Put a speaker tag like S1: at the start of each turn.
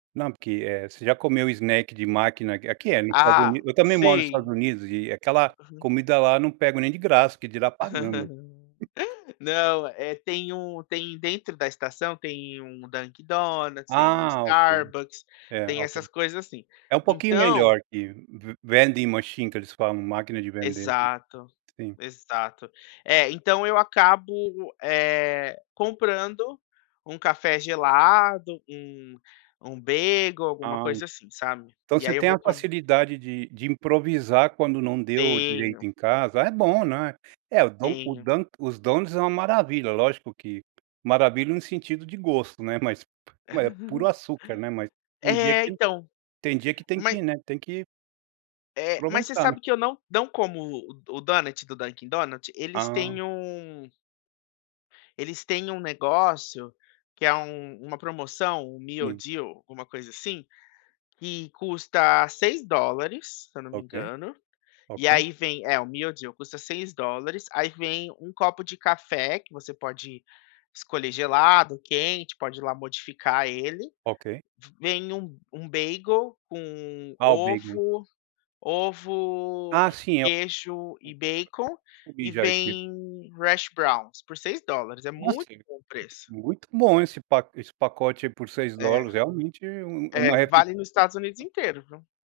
S1: Não, porque, eh, você já comeu snack de máquina, aqui aqui é no Estados
S2: Ah,
S1: Unidos, eu também moro nos Estados
S2: sim.
S1: Unidos e aquela
S2: Uhum.
S1: comida lá eu não pego nem de graça, que dirá pagando.
S2: Não é tem um tem dentro da estação, tem um Dunkin´ Donuts, tem um
S1: Ah ok.
S2: Starbucks,
S1: É
S2: tem
S1: ok.
S2: essas coisas assim.
S1: É um pouquinho
S2: Então.
S1: melhor que ve vending machine que eles falam, máquina de vender.
S2: Exato,
S1: Sim.
S2: exato. É, então eu acabo, eh, comprando um café gelado, um um bagel, alguma
S1: Ah e.
S2: coisa assim, sabe?
S1: Então
S2: E
S1: você
S2: aí eu
S1: tem
S2: vou
S1: a
S2: come
S1: facilidade de de improvisar quando não deu direito
S2: Tenho.
S1: em casa, é bom não é? É, o don o
S2: Tenho.
S1: dunk os donuts é uma maravilha, lógico que maravilha no sentido de gosto, né, mas p é puro açúcar, né, mas tem dia
S2: É
S1: que
S2: então,
S1: tem dia que tem
S2: mas
S1: que, né, tem que
S2: é mas você
S1: aproveitar né?
S2: sabe que eu não, não como o o Donut do Dunkin´Donut? Eles têm
S1: Ah.
S2: um eles têm um negócio que é u uma promoção, um meal
S1: Sim.
S2: deal alguma coisa assim, que custa $6 se eu não me
S1: Ok.
S2: engano, e
S1: Ok.
S2: aí vem, é o meal deal custa $6, aí vem um copo de café, que você pode escolher gelado, quente, pode ir lá modificar ele.
S1: Ok.
S2: Vem um um bagel com
S1: Ah o bagel.
S2: ovo ovo,
S1: Ah sim, é o
S2: queijo e bacon,
S1: Comi
S2: e
S1: já esse.
S2: vem hash browns por $6, é
S1: Nossa,
S2: muito bom o preço.
S1: muito bom esse pa esse pacote aí por seis
S2: É.
S1: dólares, realmente é u uma
S2: É
S1: refei
S2: vale no Estados Unidos
S1: [unintelligible]
S2: inteiro, viu?